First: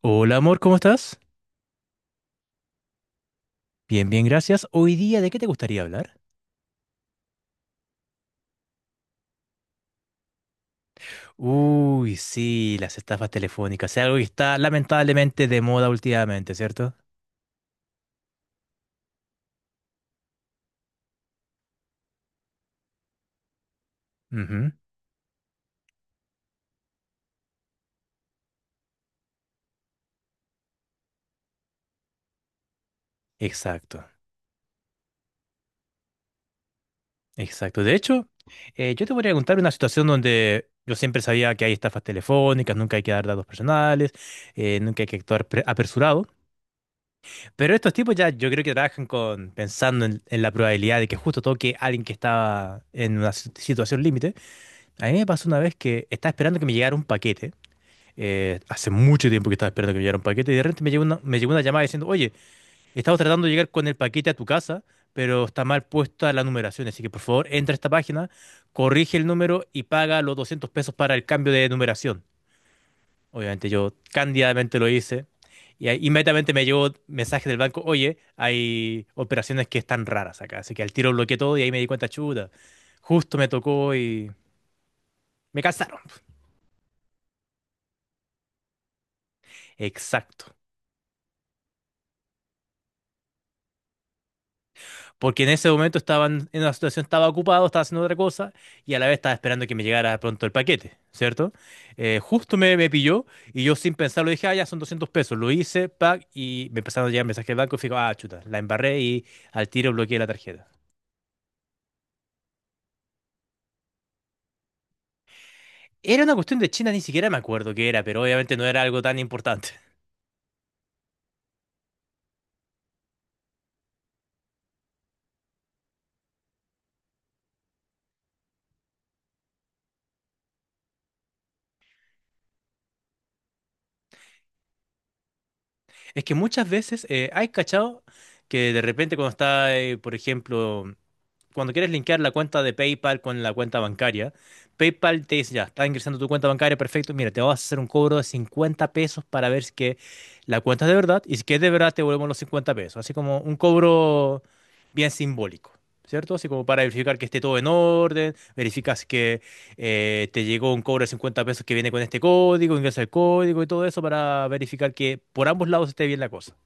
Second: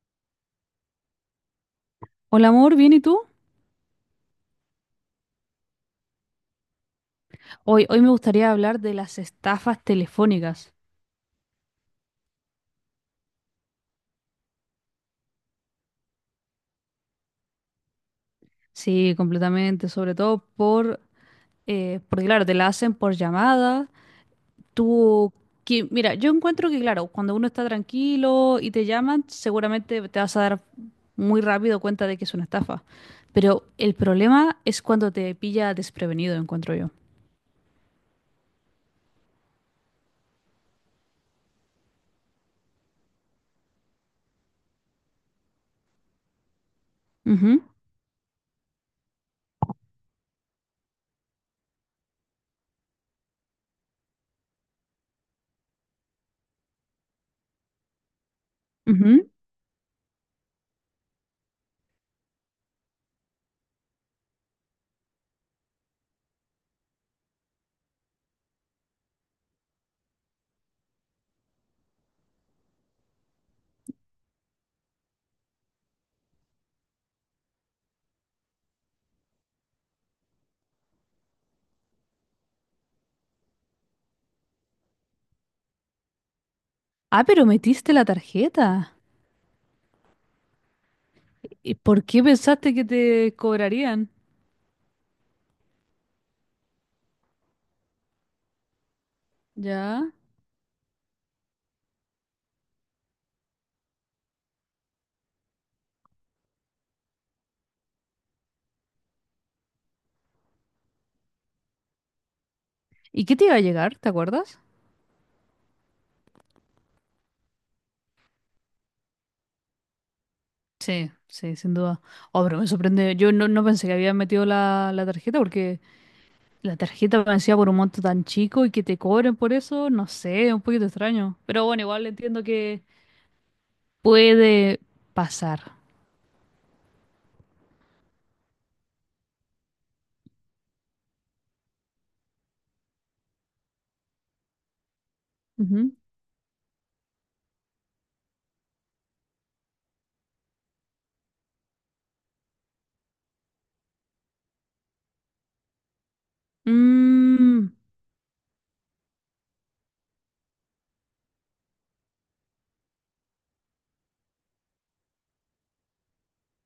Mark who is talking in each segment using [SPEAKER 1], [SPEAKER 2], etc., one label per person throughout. [SPEAKER 1] Hola amor, ¿cómo estás?
[SPEAKER 2] Hola amor, ¿bien y tú?
[SPEAKER 1] Bien, bien, gracias. Hoy día, ¿de qué te gustaría hablar?
[SPEAKER 2] Hoy me gustaría hablar de las estafas telefónicas.
[SPEAKER 1] Uy, sí, las estafas telefónicas. Es algo que está lamentablemente de moda últimamente, ¿cierto?
[SPEAKER 2] Sí, completamente, sobre todo porque claro, te la hacen por llamada.
[SPEAKER 1] Ujú.
[SPEAKER 2] Tú, que, mira, yo encuentro que claro, cuando uno está tranquilo y te llaman, seguramente te vas a dar muy rápido cuenta de que es una estafa. Pero el
[SPEAKER 1] Exacto,
[SPEAKER 2] problema es cuando te pilla desprevenido, encuentro yo.
[SPEAKER 1] exacto. De hecho, yo te voy a contar una situación donde yo siempre sabía que hay estafas telefónicas, nunca hay que dar datos personales, nunca hay que actuar apresurado.
[SPEAKER 2] Ujú,
[SPEAKER 1] Pero estos tipos ya yo creo que trabajan con pensando en la probabilidad de que justo toque a alguien que está en una situación límite. A mí me pasó una vez que estaba esperando que me llegara un paquete. Hace
[SPEAKER 2] ujú.
[SPEAKER 1] mucho tiempo que estaba esperando que me llegara un paquete y de repente me llegó una llamada diciendo, oye, estamos tratando de llegar con el paquete a tu casa, pero está mal puesta la numeración, así que por favor entra a esta página, corrige el número y paga los 200 pesos para el cambio de numeración. Obviamente yo cándidamente lo hice y ahí inmediatamente me llegó mensaje del banco, oye, hay operaciones que están raras acá, así que al tiro bloqueé todo y ahí me di cuenta, chuta, justo me tocó y me cansaron.
[SPEAKER 2] Ah, pero metiste la tarjeta.
[SPEAKER 1] Exacto.
[SPEAKER 2] ¿Y por qué pensaste que te cobrarían?
[SPEAKER 1] Porque en ese momento estaban en una situación, estaba ocupado, estaba haciendo otra cosa y a la vez estaba esperando que me
[SPEAKER 2] Ya.
[SPEAKER 1] llegara pronto el paquete, ¿cierto? Justo me pilló y yo sin pensarlo dije, ah, ya son 200 pesos. Lo hice, pack, y me empezaron a llegar mensajes del banco y fijo, ah, chuta, la embarré y al tiro bloqueé la tarjeta.
[SPEAKER 2] ¿Y qué te iba a llegar? ¿Te acuerdas?
[SPEAKER 1] Era una cuestión de China, ni siquiera me acuerdo qué era, pero obviamente no era algo tan importante.
[SPEAKER 2] Sí, sí, sin duda. Oh, pero me sorprende. Yo no pensé que había metido la tarjeta porque la tarjeta me decía por un monto tan chico y que te cobren por eso, no sé, es un poquito extraño. Pero bueno, igual entiendo que puede pasar.
[SPEAKER 1] Es que muchas veces, ¿hay cachado? Que de repente cuando está, por ejemplo, cuando quieres linkear la cuenta de PayPal con la cuenta bancaria, PayPal te dice, ya, está
[SPEAKER 2] Ujú.
[SPEAKER 1] ingresando tu cuenta bancaria, perfecto, mira, te vas a hacer un cobro de 50 pesos para ver si que la cuenta es de verdad y si que es de verdad te devolvemos los 50 pesos, así como un cobro bien simbólico. ¿Cierto? Así como para verificar que esté todo en
[SPEAKER 2] Mm,
[SPEAKER 1] orden, verificas que te llegó un cobro de 50 pesos que viene con este código, ingresa el código y todo eso para verificar que por ambos lados esté bien la cosa.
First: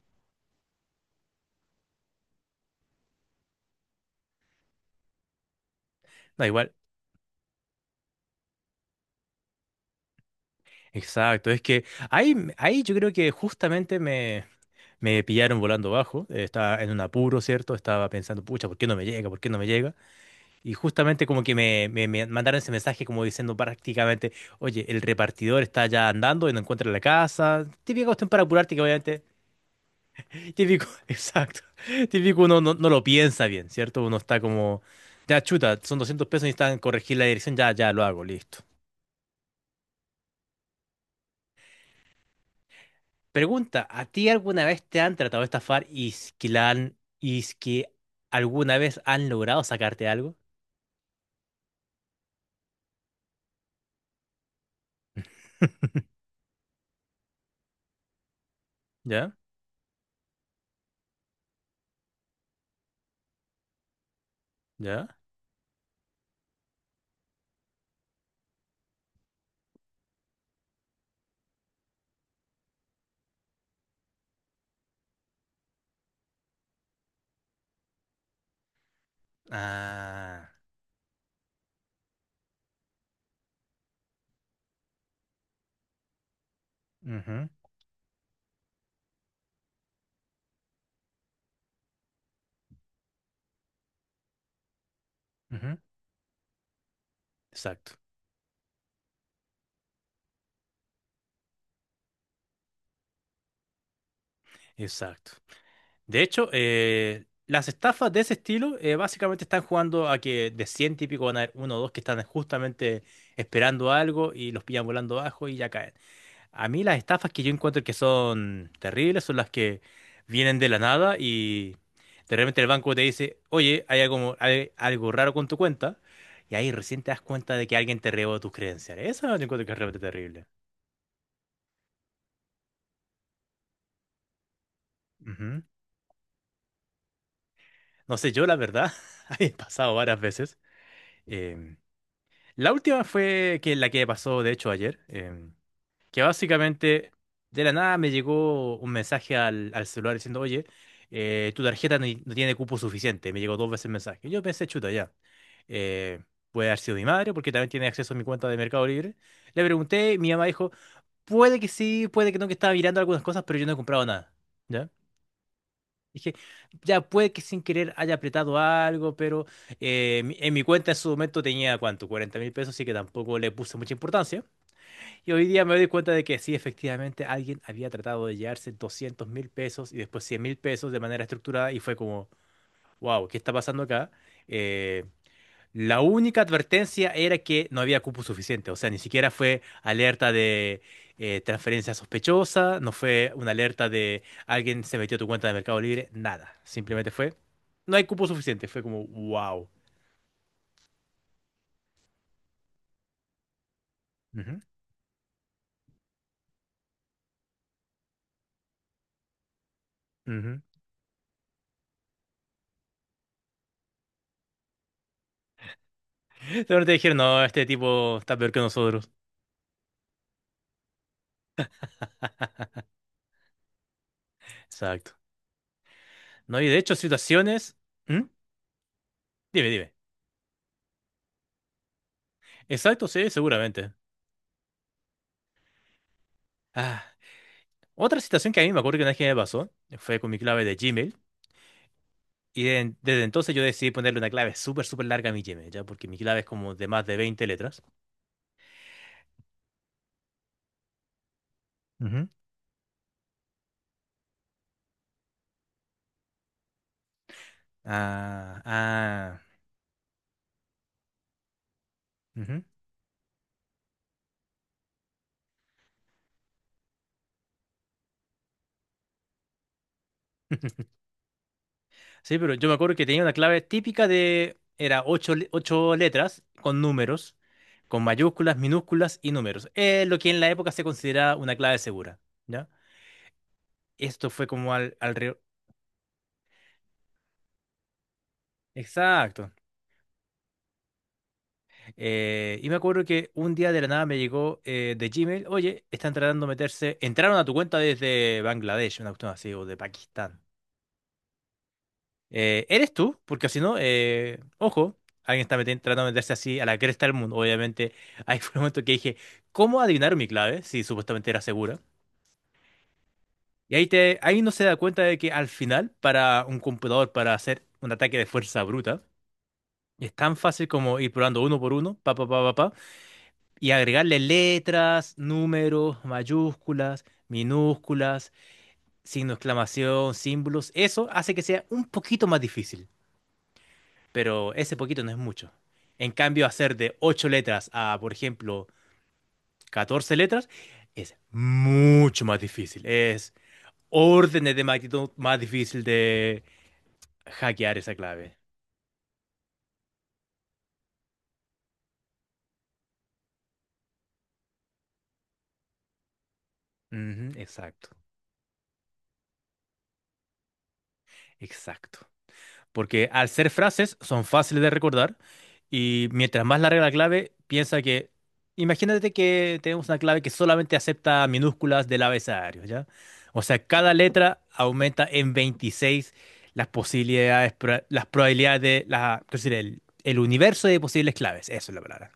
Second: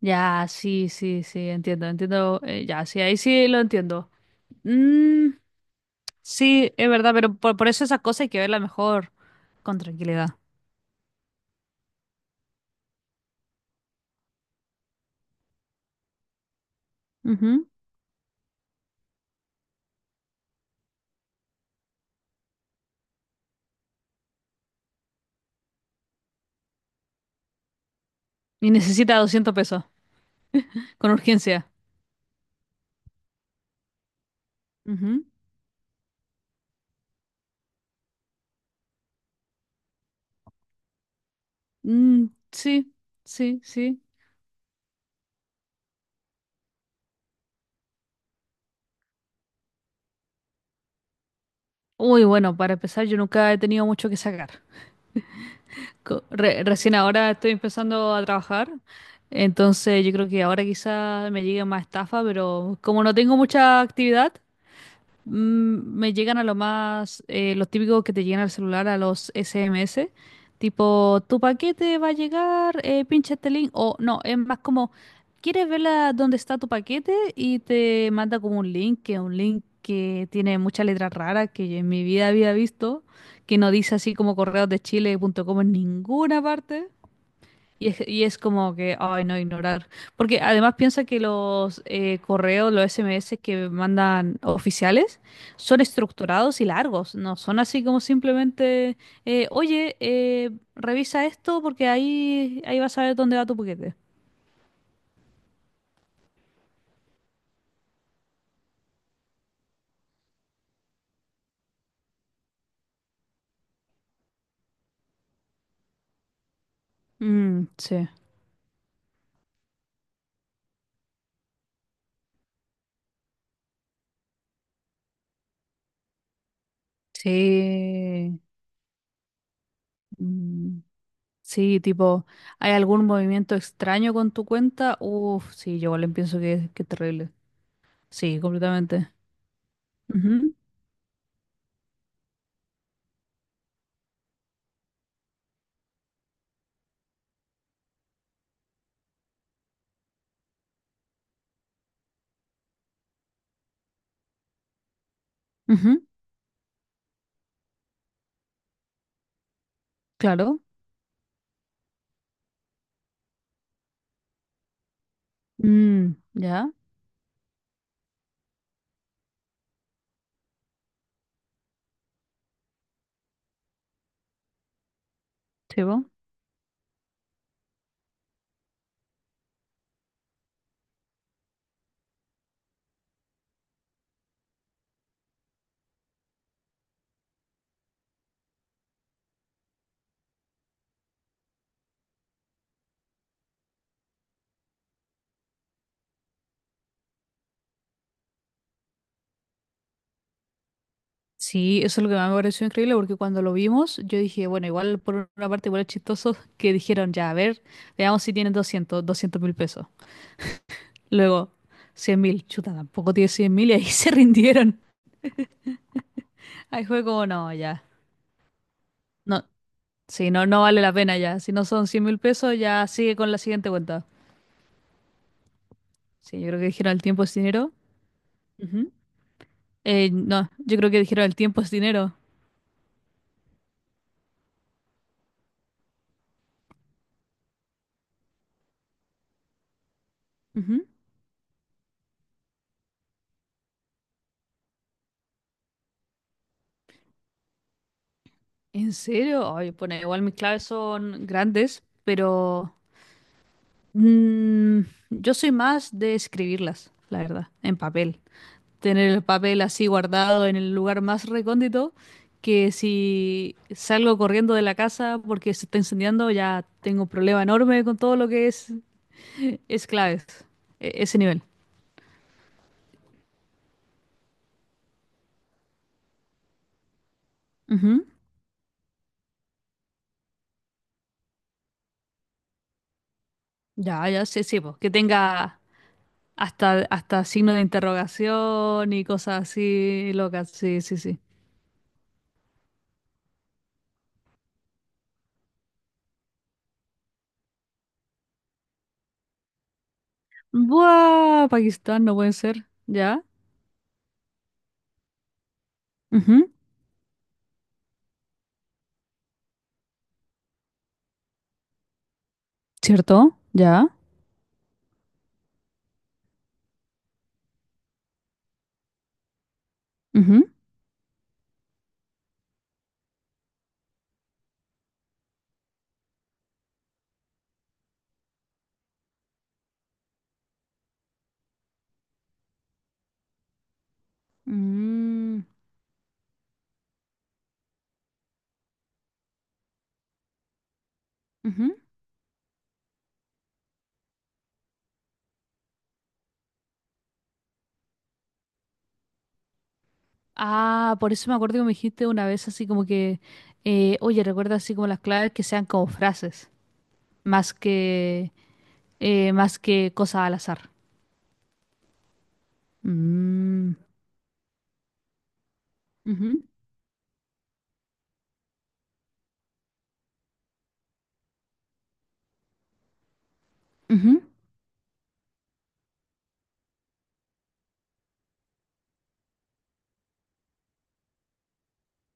[SPEAKER 2] ya, sí, sí, sí, entiendo, entiendo. Ya, sí, ahí sí lo entiendo. Mm,
[SPEAKER 1] Da igual.
[SPEAKER 2] sí, es verdad, pero por eso esas cosas hay que verlas mejor con tranquilidad.
[SPEAKER 1] Exacto, es que ahí yo creo que justamente me pillaron volando bajo, estaba en un apuro,
[SPEAKER 2] Ujú.
[SPEAKER 1] ¿cierto? Estaba pensando, pucha, ¿por qué no me llega? ¿Por qué no me llega? Y justamente como que me mandaron ese mensaje como diciendo prácticamente, oye, el repartidor está ya andando y no encuentra la casa. Típica cuestión para
[SPEAKER 2] Y
[SPEAKER 1] apurarte que
[SPEAKER 2] necesita
[SPEAKER 1] obviamente,
[SPEAKER 2] 200 pesos.
[SPEAKER 1] típico,
[SPEAKER 2] Con
[SPEAKER 1] exacto,
[SPEAKER 2] urgencia.
[SPEAKER 1] típico uno no lo piensa bien, ¿cierto? Uno está como,
[SPEAKER 2] Ujú.
[SPEAKER 1] ya chuta, son 200 pesos y necesitan corregir la dirección, ya, ya lo hago, listo.
[SPEAKER 2] Mm, sí, sí,
[SPEAKER 1] Pregunta,
[SPEAKER 2] sí.
[SPEAKER 1] ¿a ti alguna vez te han tratado de estafar y es que alguna vez han logrado sacarte algo?
[SPEAKER 2] Uy, bueno, para empezar, yo nunca he tenido mucho que sacar. Recién ahora estoy empezando a trabajar,
[SPEAKER 1] ¿Ya?
[SPEAKER 2] entonces yo creo que ahora quizá me llegue más estafa, pero como no tengo mucha actividad,
[SPEAKER 1] ¿Ya?
[SPEAKER 2] mm, me llegan a lo más, los típicos que te llegan al celular, a los SMS, tipo, tu paquete va a llegar, pincha este link, o no, es más como, ¿quieres ver dónde está tu paquete? Y te manda como un link, que es un link que
[SPEAKER 1] Ah,
[SPEAKER 2] tiene muchas letras raras que yo en mi vida había visto, que no dice así como correosdechile.com en ninguna parte.
[SPEAKER 1] ujú,
[SPEAKER 2] Y es como que, ay, no, ignorar. Porque además piensa que los correos, los SMS que mandan oficiales
[SPEAKER 1] ujú.
[SPEAKER 2] son estructurados y largos, no son así
[SPEAKER 1] Exacto,
[SPEAKER 2] como simplemente, oye, revisa esto porque ahí vas a ver dónde va tu paquete.
[SPEAKER 1] exacto. De hecho, las estafas de ese estilo básicamente están jugando a que de 100 típicos van a haber uno o dos que están justamente esperando algo y los pillan volando abajo y ya caen. A mí las estafas que yo
[SPEAKER 2] Mm,
[SPEAKER 1] encuentro que
[SPEAKER 2] sí.
[SPEAKER 1] son terribles son las que vienen de la nada y de repente el banco te dice, oye, hay algo raro con tu cuenta y ahí recién te das cuenta de que alguien te robó
[SPEAKER 2] Sí.
[SPEAKER 1] tus credenciales. Eso yo encuentro que es realmente terrible.
[SPEAKER 2] Mm, sí, tipo, ¿hay algún movimiento extraño con tu cuenta? Uf,
[SPEAKER 1] Ujú.
[SPEAKER 2] sí, yo igual pienso que es terrible.
[SPEAKER 1] No sé,
[SPEAKER 2] Sí,
[SPEAKER 1] yo la verdad,
[SPEAKER 2] completamente.
[SPEAKER 1] ha pasado varias
[SPEAKER 2] Ujú,
[SPEAKER 1] veces. Em, la última fue que la que pasó, de hecho, ayer, que básicamente de la nada me llegó un mensaje al celular diciendo, oye, tu tarjeta no tiene cupo suficiente. Me llegó dos veces el mensaje. Yo pensé, chuta, ya.
[SPEAKER 2] ujú,
[SPEAKER 1] eh, Puede haber sido mi madre, porque también tiene acceso a mi cuenta de Mercado Libre. Le pregunté, mi mamá
[SPEAKER 2] claro.
[SPEAKER 1] dijo, puede que sí, puede que no, que estaba mirando algunas cosas, pero yo no he comprado nada.
[SPEAKER 2] Mm,
[SPEAKER 1] Dije,
[SPEAKER 2] ya,
[SPEAKER 1] ya puede que sin querer haya apretado algo, pero en mi cuenta en su momento tenía, ¿cuánto? 40.000 pesos, así que tampoco le puse mucha importancia. Y hoy día me
[SPEAKER 2] sí,
[SPEAKER 1] doy
[SPEAKER 2] po.
[SPEAKER 1] cuenta de que sí, efectivamente, alguien había tratado de llevarse 200.000 pesos y después 100.000 pesos de manera estructurada y fue como, wow, ¿qué está pasando acá? Eh, la única advertencia era que no había cupo suficiente, o sea, ni siquiera fue alerta de transferencia sospechosa, no fue una alerta de alguien se metió a tu cuenta de Mercado Libre, nada, simplemente fue, no hay cupo suficiente, fue como, wow.
[SPEAKER 2] Sí, eso es lo que más me pareció increíble porque cuando lo vimos, yo dije,
[SPEAKER 1] Ujú,
[SPEAKER 2] bueno, igual por una parte igual es chistoso que dijeron, ya, a ver, veamos si tienen 200 mil pesos.
[SPEAKER 1] ujú.
[SPEAKER 2] Luego, 100 mil, chuta, tampoco tiene 100 mil y ahí se rindieron.
[SPEAKER 1] Pero
[SPEAKER 2] Ahí
[SPEAKER 1] te
[SPEAKER 2] fue
[SPEAKER 1] dijeron,
[SPEAKER 2] como,
[SPEAKER 1] no,
[SPEAKER 2] no,
[SPEAKER 1] este
[SPEAKER 2] ya,
[SPEAKER 1] tipo está peor que nosotros.
[SPEAKER 2] no, sí, no, no vale la pena ya. Si no son 100 mil pesos, ya sigue con la siguiente cuenta.
[SPEAKER 1] Exacto.
[SPEAKER 2] Sí, yo
[SPEAKER 1] No,
[SPEAKER 2] creo
[SPEAKER 1] y
[SPEAKER 2] que
[SPEAKER 1] de
[SPEAKER 2] dijeron
[SPEAKER 1] hecho,
[SPEAKER 2] el tiempo es dinero.
[SPEAKER 1] situaciones... ¿Mm?
[SPEAKER 2] Ujú.
[SPEAKER 1] Dime, dime.
[SPEAKER 2] No, yo creo que dijeron el tiempo es dinero.
[SPEAKER 1] Exacto, sí, seguramente. Ah, otra situación que a mí me acuerdo que una vez que me pasó, fue con mi clave de Gmail. Y desde entonces yo decidí ponerle una clave súper, súper larga a mi Gmail, ¿ya? Porque mi clave es como de más de 20 letras.
[SPEAKER 2] ¿En serio? Ay, bueno, igual mis claves son grandes,
[SPEAKER 1] Ujú.
[SPEAKER 2] pero mm, yo soy más de escribirlas, la verdad, en papel.
[SPEAKER 1] Ah,
[SPEAKER 2] Tener el
[SPEAKER 1] ah,
[SPEAKER 2] papel así guardado en el lugar más recóndito,
[SPEAKER 1] ujú.
[SPEAKER 2] que si salgo corriendo de la casa porque se está incendiando, ya tengo un problema enorme con todo lo que es claves, ese nivel.
[SPEAKER 1] Sí, pero yo me acuerdo que tenía una clave típica de, era ocho letras con números, con
[SPEAKER 2] Ujú.
[SPEAKER 1] mayúsculas, minúsculas y números. Lo que en la época se consideraba una clave segura, ¿ya?
[SPEAKER 2] Ya, ya,
[SPEAKER 1] Esto
[SPEAKER 2] sí,
[SPEAKER 1] fue
[SPEAKER 2] sí,
[SPEAKER 1] como
[SPEAKER 2] po, que
[SPEAKER 1] al, alrededor...
[SPEAKER 2] tenga hasta signo de interrogación y cosas
[SPEAKER 1] Exacto.
[SPEAKER 2] así locas, sí, sí, sí.
[SPEAKER 1] Y me acuerdo que un día de la nada me llegó de Gmail, oye, están tratando de meterse, entraron a tu cuenta desde Bangladesh, una cuestión así, o de Pakistán.
[SPEAKER 2] Buah, Pakistán, no puede ser.
[SPEAKER 1] ¿Eres tú?
[SPEAKER 2] Ya.
[SPEAKER 1] Porque si no, ojo, alguien está tratando de meterse
[SPEAKER 2] Ujú.
[SPEAKER 1] así a la cresta del mundo. Obviamente, ahí fue el momento que dije, ¿cómo adivinar mi clave? Si supuestamente era segura.
[SPEAKER 2] ¿Cierto?
[SPEAKER 1] Y ahí,
[SPEAKER 2] Ya.
[SPEAKER 1] te, ahí no se da cuenta de que al final, para un computador, para hacer un ataque de fuerza bruta, es tan
[SPEAKER 2] Ujú.
[SPEAKER 1] fácil como ir probando uno por uno, pa, pa, pa, pa, pa, y agregarle letras, números, mayúsculas, minúsculas, signo de exclamación, símbolos, eso hace que sea un poquito más difícil, pero ese poquito no es
[SPEAKER 2] Mm,
[SPEAKER 1] mucho. En cambio, hacer de 8 letras a, por ejemplo, 14 letras es
[SPEAKER 2] ujú.
[SPEAKER 1] mucho más difícil, es órdenes de magnitud más difícil de hackear esa clave.
[SPEAKER 2] Ah, por eso me acuerdo que me dijiste una vez así como que, oye, recuerda así como las claves que sean como frases,
[SPEAKER 1] Ujú,
[SPEAKER 2] más
[SPEAKER 1] exacto,
[SPEAKER 2] que, más que cosas al azar.
[SPEAKER 1] exacto. Porque al ser
[SPEAKER 2] Mm,
[SPEAKER 1] frases son fáciles de recordar y mientras
[SPEAKER 2] ujú,
[SPEAKER 1] más larga la clave, piensa que, imagínate que tenemos una clave que solamente acepta minúsculas del abecedario, ¿ya? O sea, cada
[SPEAKER 2] ujú,
[SPEAKER 1] letra aumenta en 26 las posibilidades, las probabilidades es decir, el universo de posibles claves, eso es la palabra.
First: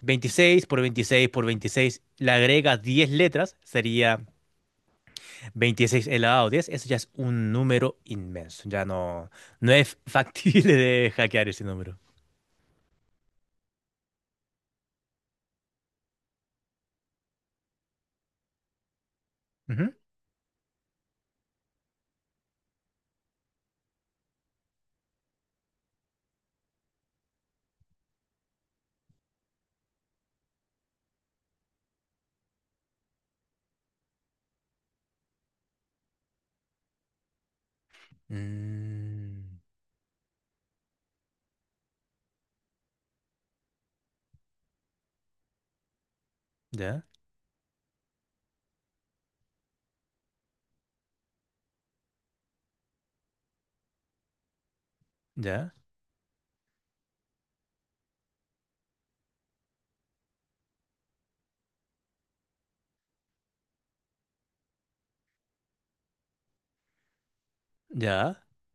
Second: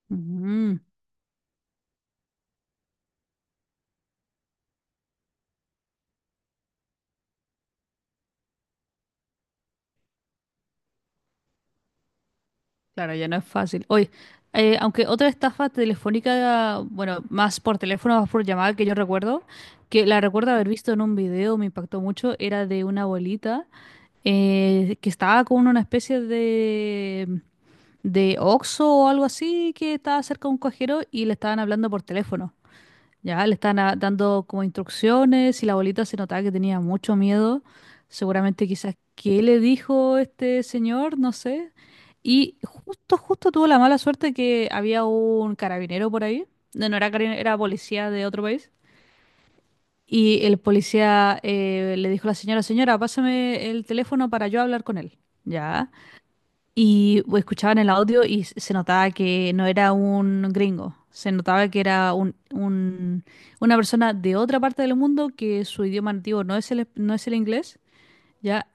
[SPEAKER 1] 26
[SPEAKER 2] ujú.
[SPEAKER 1] por 26 por 26, le agrega 10 letras, sería 26 elevado a 10 eso ya es un número inmenso. Ya no, no es factible de hackear ese número.
[SPEAKER 2] Claro, ya no es fácil. Oye, aunque otra estafa telefónica, bueno, más por teléfono, más por llamada que yo recuerdo,
[SPEAKER 1] Ujú.
[SPEAKER 2] que la recuerdo haber visto en un video, me impactó mucho, era de una abuelita que estaba con una especie de Oxxo o algo así, que estaba cerca de un cajero y le estaban hablando por teléfono. Ya le están dando como instrucciones y la abuelita se notaba que tenía mucho miedo. Seguramente quizás qué
[SPEAKER 1] Mm,
[SPEAKER 2] le dijo este señor, no sé. Y justo tuvo la mala suerte que había un carabinero por ahí. No, no
[SPEAKER 1] ya,
[SPEAKER 2] era carabinero, era policía de otro país. Y el policía le dijo a la señora, señora, pásame el teléfono para yo hablar con él.
[SPEAKER 1] ya,
[SPEAKER 2] Ya. Y escuchaban el audio y se notaba que no era un gringo, se notaba que era un, una persona de otra parte del mundo que su idioma nativo no es el, no es el inglés,
[SPEAKER 1] ya.
[SPEAKER 2] ¿ya?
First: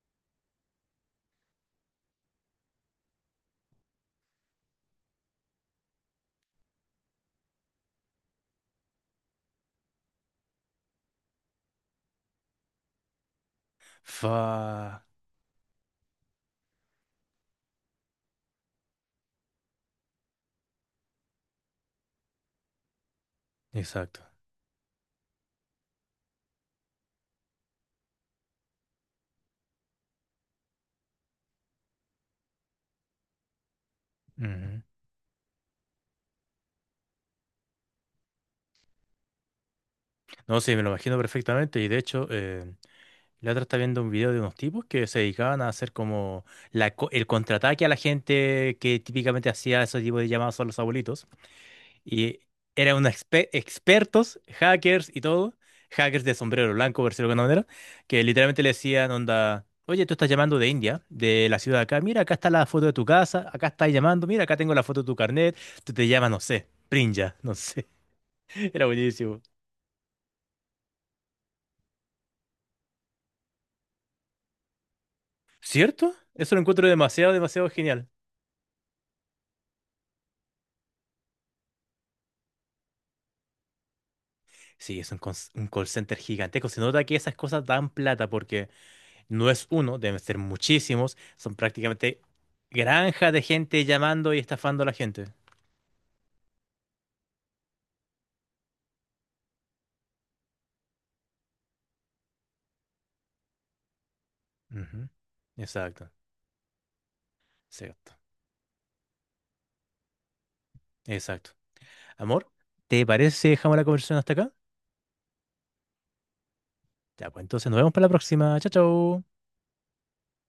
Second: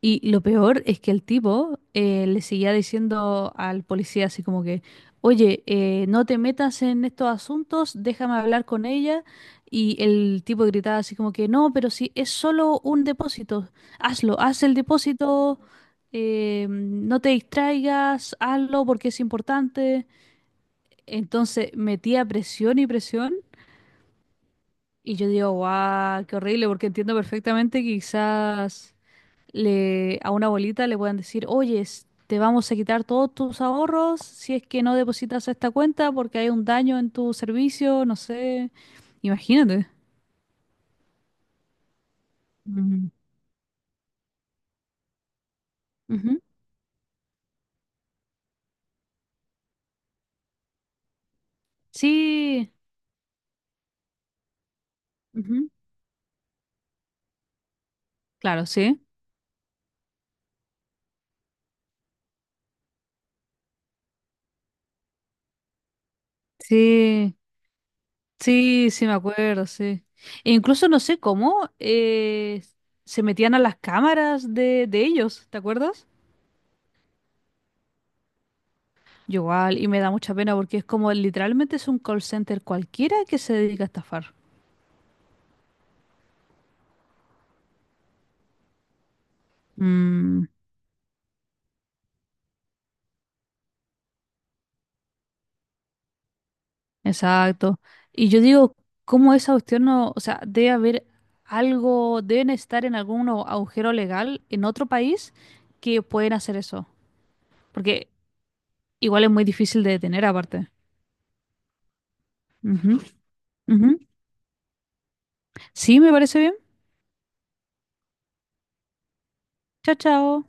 [SPEAKER 2] Y lo peor es que el tipo le seguía diciendo al policía así como que, oye, no te metas en estos asuntos, déjame hablar con ella. Y el tipo gritaba así como que, no, pero si es solo un depósito, hazlo, haz el
[SPEAKER 1] Fa.
[SPEAKER 2] depósito, no te distraigas, hazlo porque es importante. Entonces metía presión y presión.
[SPEAKER 1] Exacto.
[SPEAKER 2] Y yo digo, guau, qué horrible, porque entiendo perfectamente que quizás le, a una abuelita le puedan decir, oye, te vamos a quitar todos tus ahorros si es
[SPEAKER 1] Ujú.
[SPEAKER 2] que no depositas a esta cuenta porque hay un daño en tu servicio, no sé. Imagínate.
[SPEAKER 1] No, sí, me lo imagino perfectamente. Y de hecho,
[SPEAKER 2] Mm.
[SPEAKER 1] la otra está viendo un video de unos tipos que se dedicaban a hacer
[SPEAKER 2] Ujú.
[SPEAKER 1] como el contraataque a la gente que típicamente hacía ese tipo de llamadas a los abuelitos. Y
[SPEAKER 2] Sí,
[SPEAKER 1] eran unos expertos, hackers y todo,
[SPEAKER 2] ujú.
[SPEAKER 1] hackers de sombrero blanco, por decirlo de alguna manera, que literalmente
[SPEAKER 2] Claro,
[SPEAKER 1] le
[SPEAKER 2] sí.
[SPEAKER 1] decían, onda, oye, tú estás llamando de India, de la ciudad de acá, mira, acá está la foto de tu casa, acá estás llamando, mira, acá tengo la foto de tu carnet, tú te llamas, no sé, Prinja,
[SPEAKER 2] Sí,
[SPEAKER 1] no sé, era
[SPEAKER 2] sí, sí, me
[SPEAKER 1] buenísimo.
[SPEAKER 2] acuerdo, sí. E incluso no sé cómo se metían a las cámaras de ellos, ¿te acuerdas?
[SPEAKER 1] ¿Cierto? Eso lo encuentro demasiado, demasiado genial.
[SPEAKER 2] Yo igual, y me da mucha pena porque es como literalmente es un call center cualquiera que se dedica a estafar.
[SPEAKER 1] Sí, es un call center gigantesco, se nota que esas cosas dan plata porque... No es uno, deben ser
[SPEAKER 2] Mm.
[SPEAKER 1] muchísimos. Son prácticamente granja de gente llamando y estafando a la gente.
[SPEAKER 2] Exacto. Y yo digo, ¿cómo esa cuestión no, o sea, debe haber algo, deben estar en algún agujero legal en otro
[SPEAKER 1] Ujú.
[SPEAKER 2] país que
[SPEAKER 1] Exacto,
[SPEAKER 2] pueden hacer eso? Porque
[SPEAKER 1] exacto,
[SPEAKER 2] igual es muy difícil de detener aparte.
[SPEAKER 1] exacto. Amor,
[SPEAKER 2] Ujú,
[SPEAKER 1] ¿te parece si dejamos la
[SPEAKER 2] ujú.
[SPEAKER 1] conversación hasta acá?
[SPEAKER 2] Sí, me parece bien.
[SPEAKER 1] Ya, pues entonces nos vemos para la próxima. Chao, chao.
[SPEAKER 2] Chao, chao.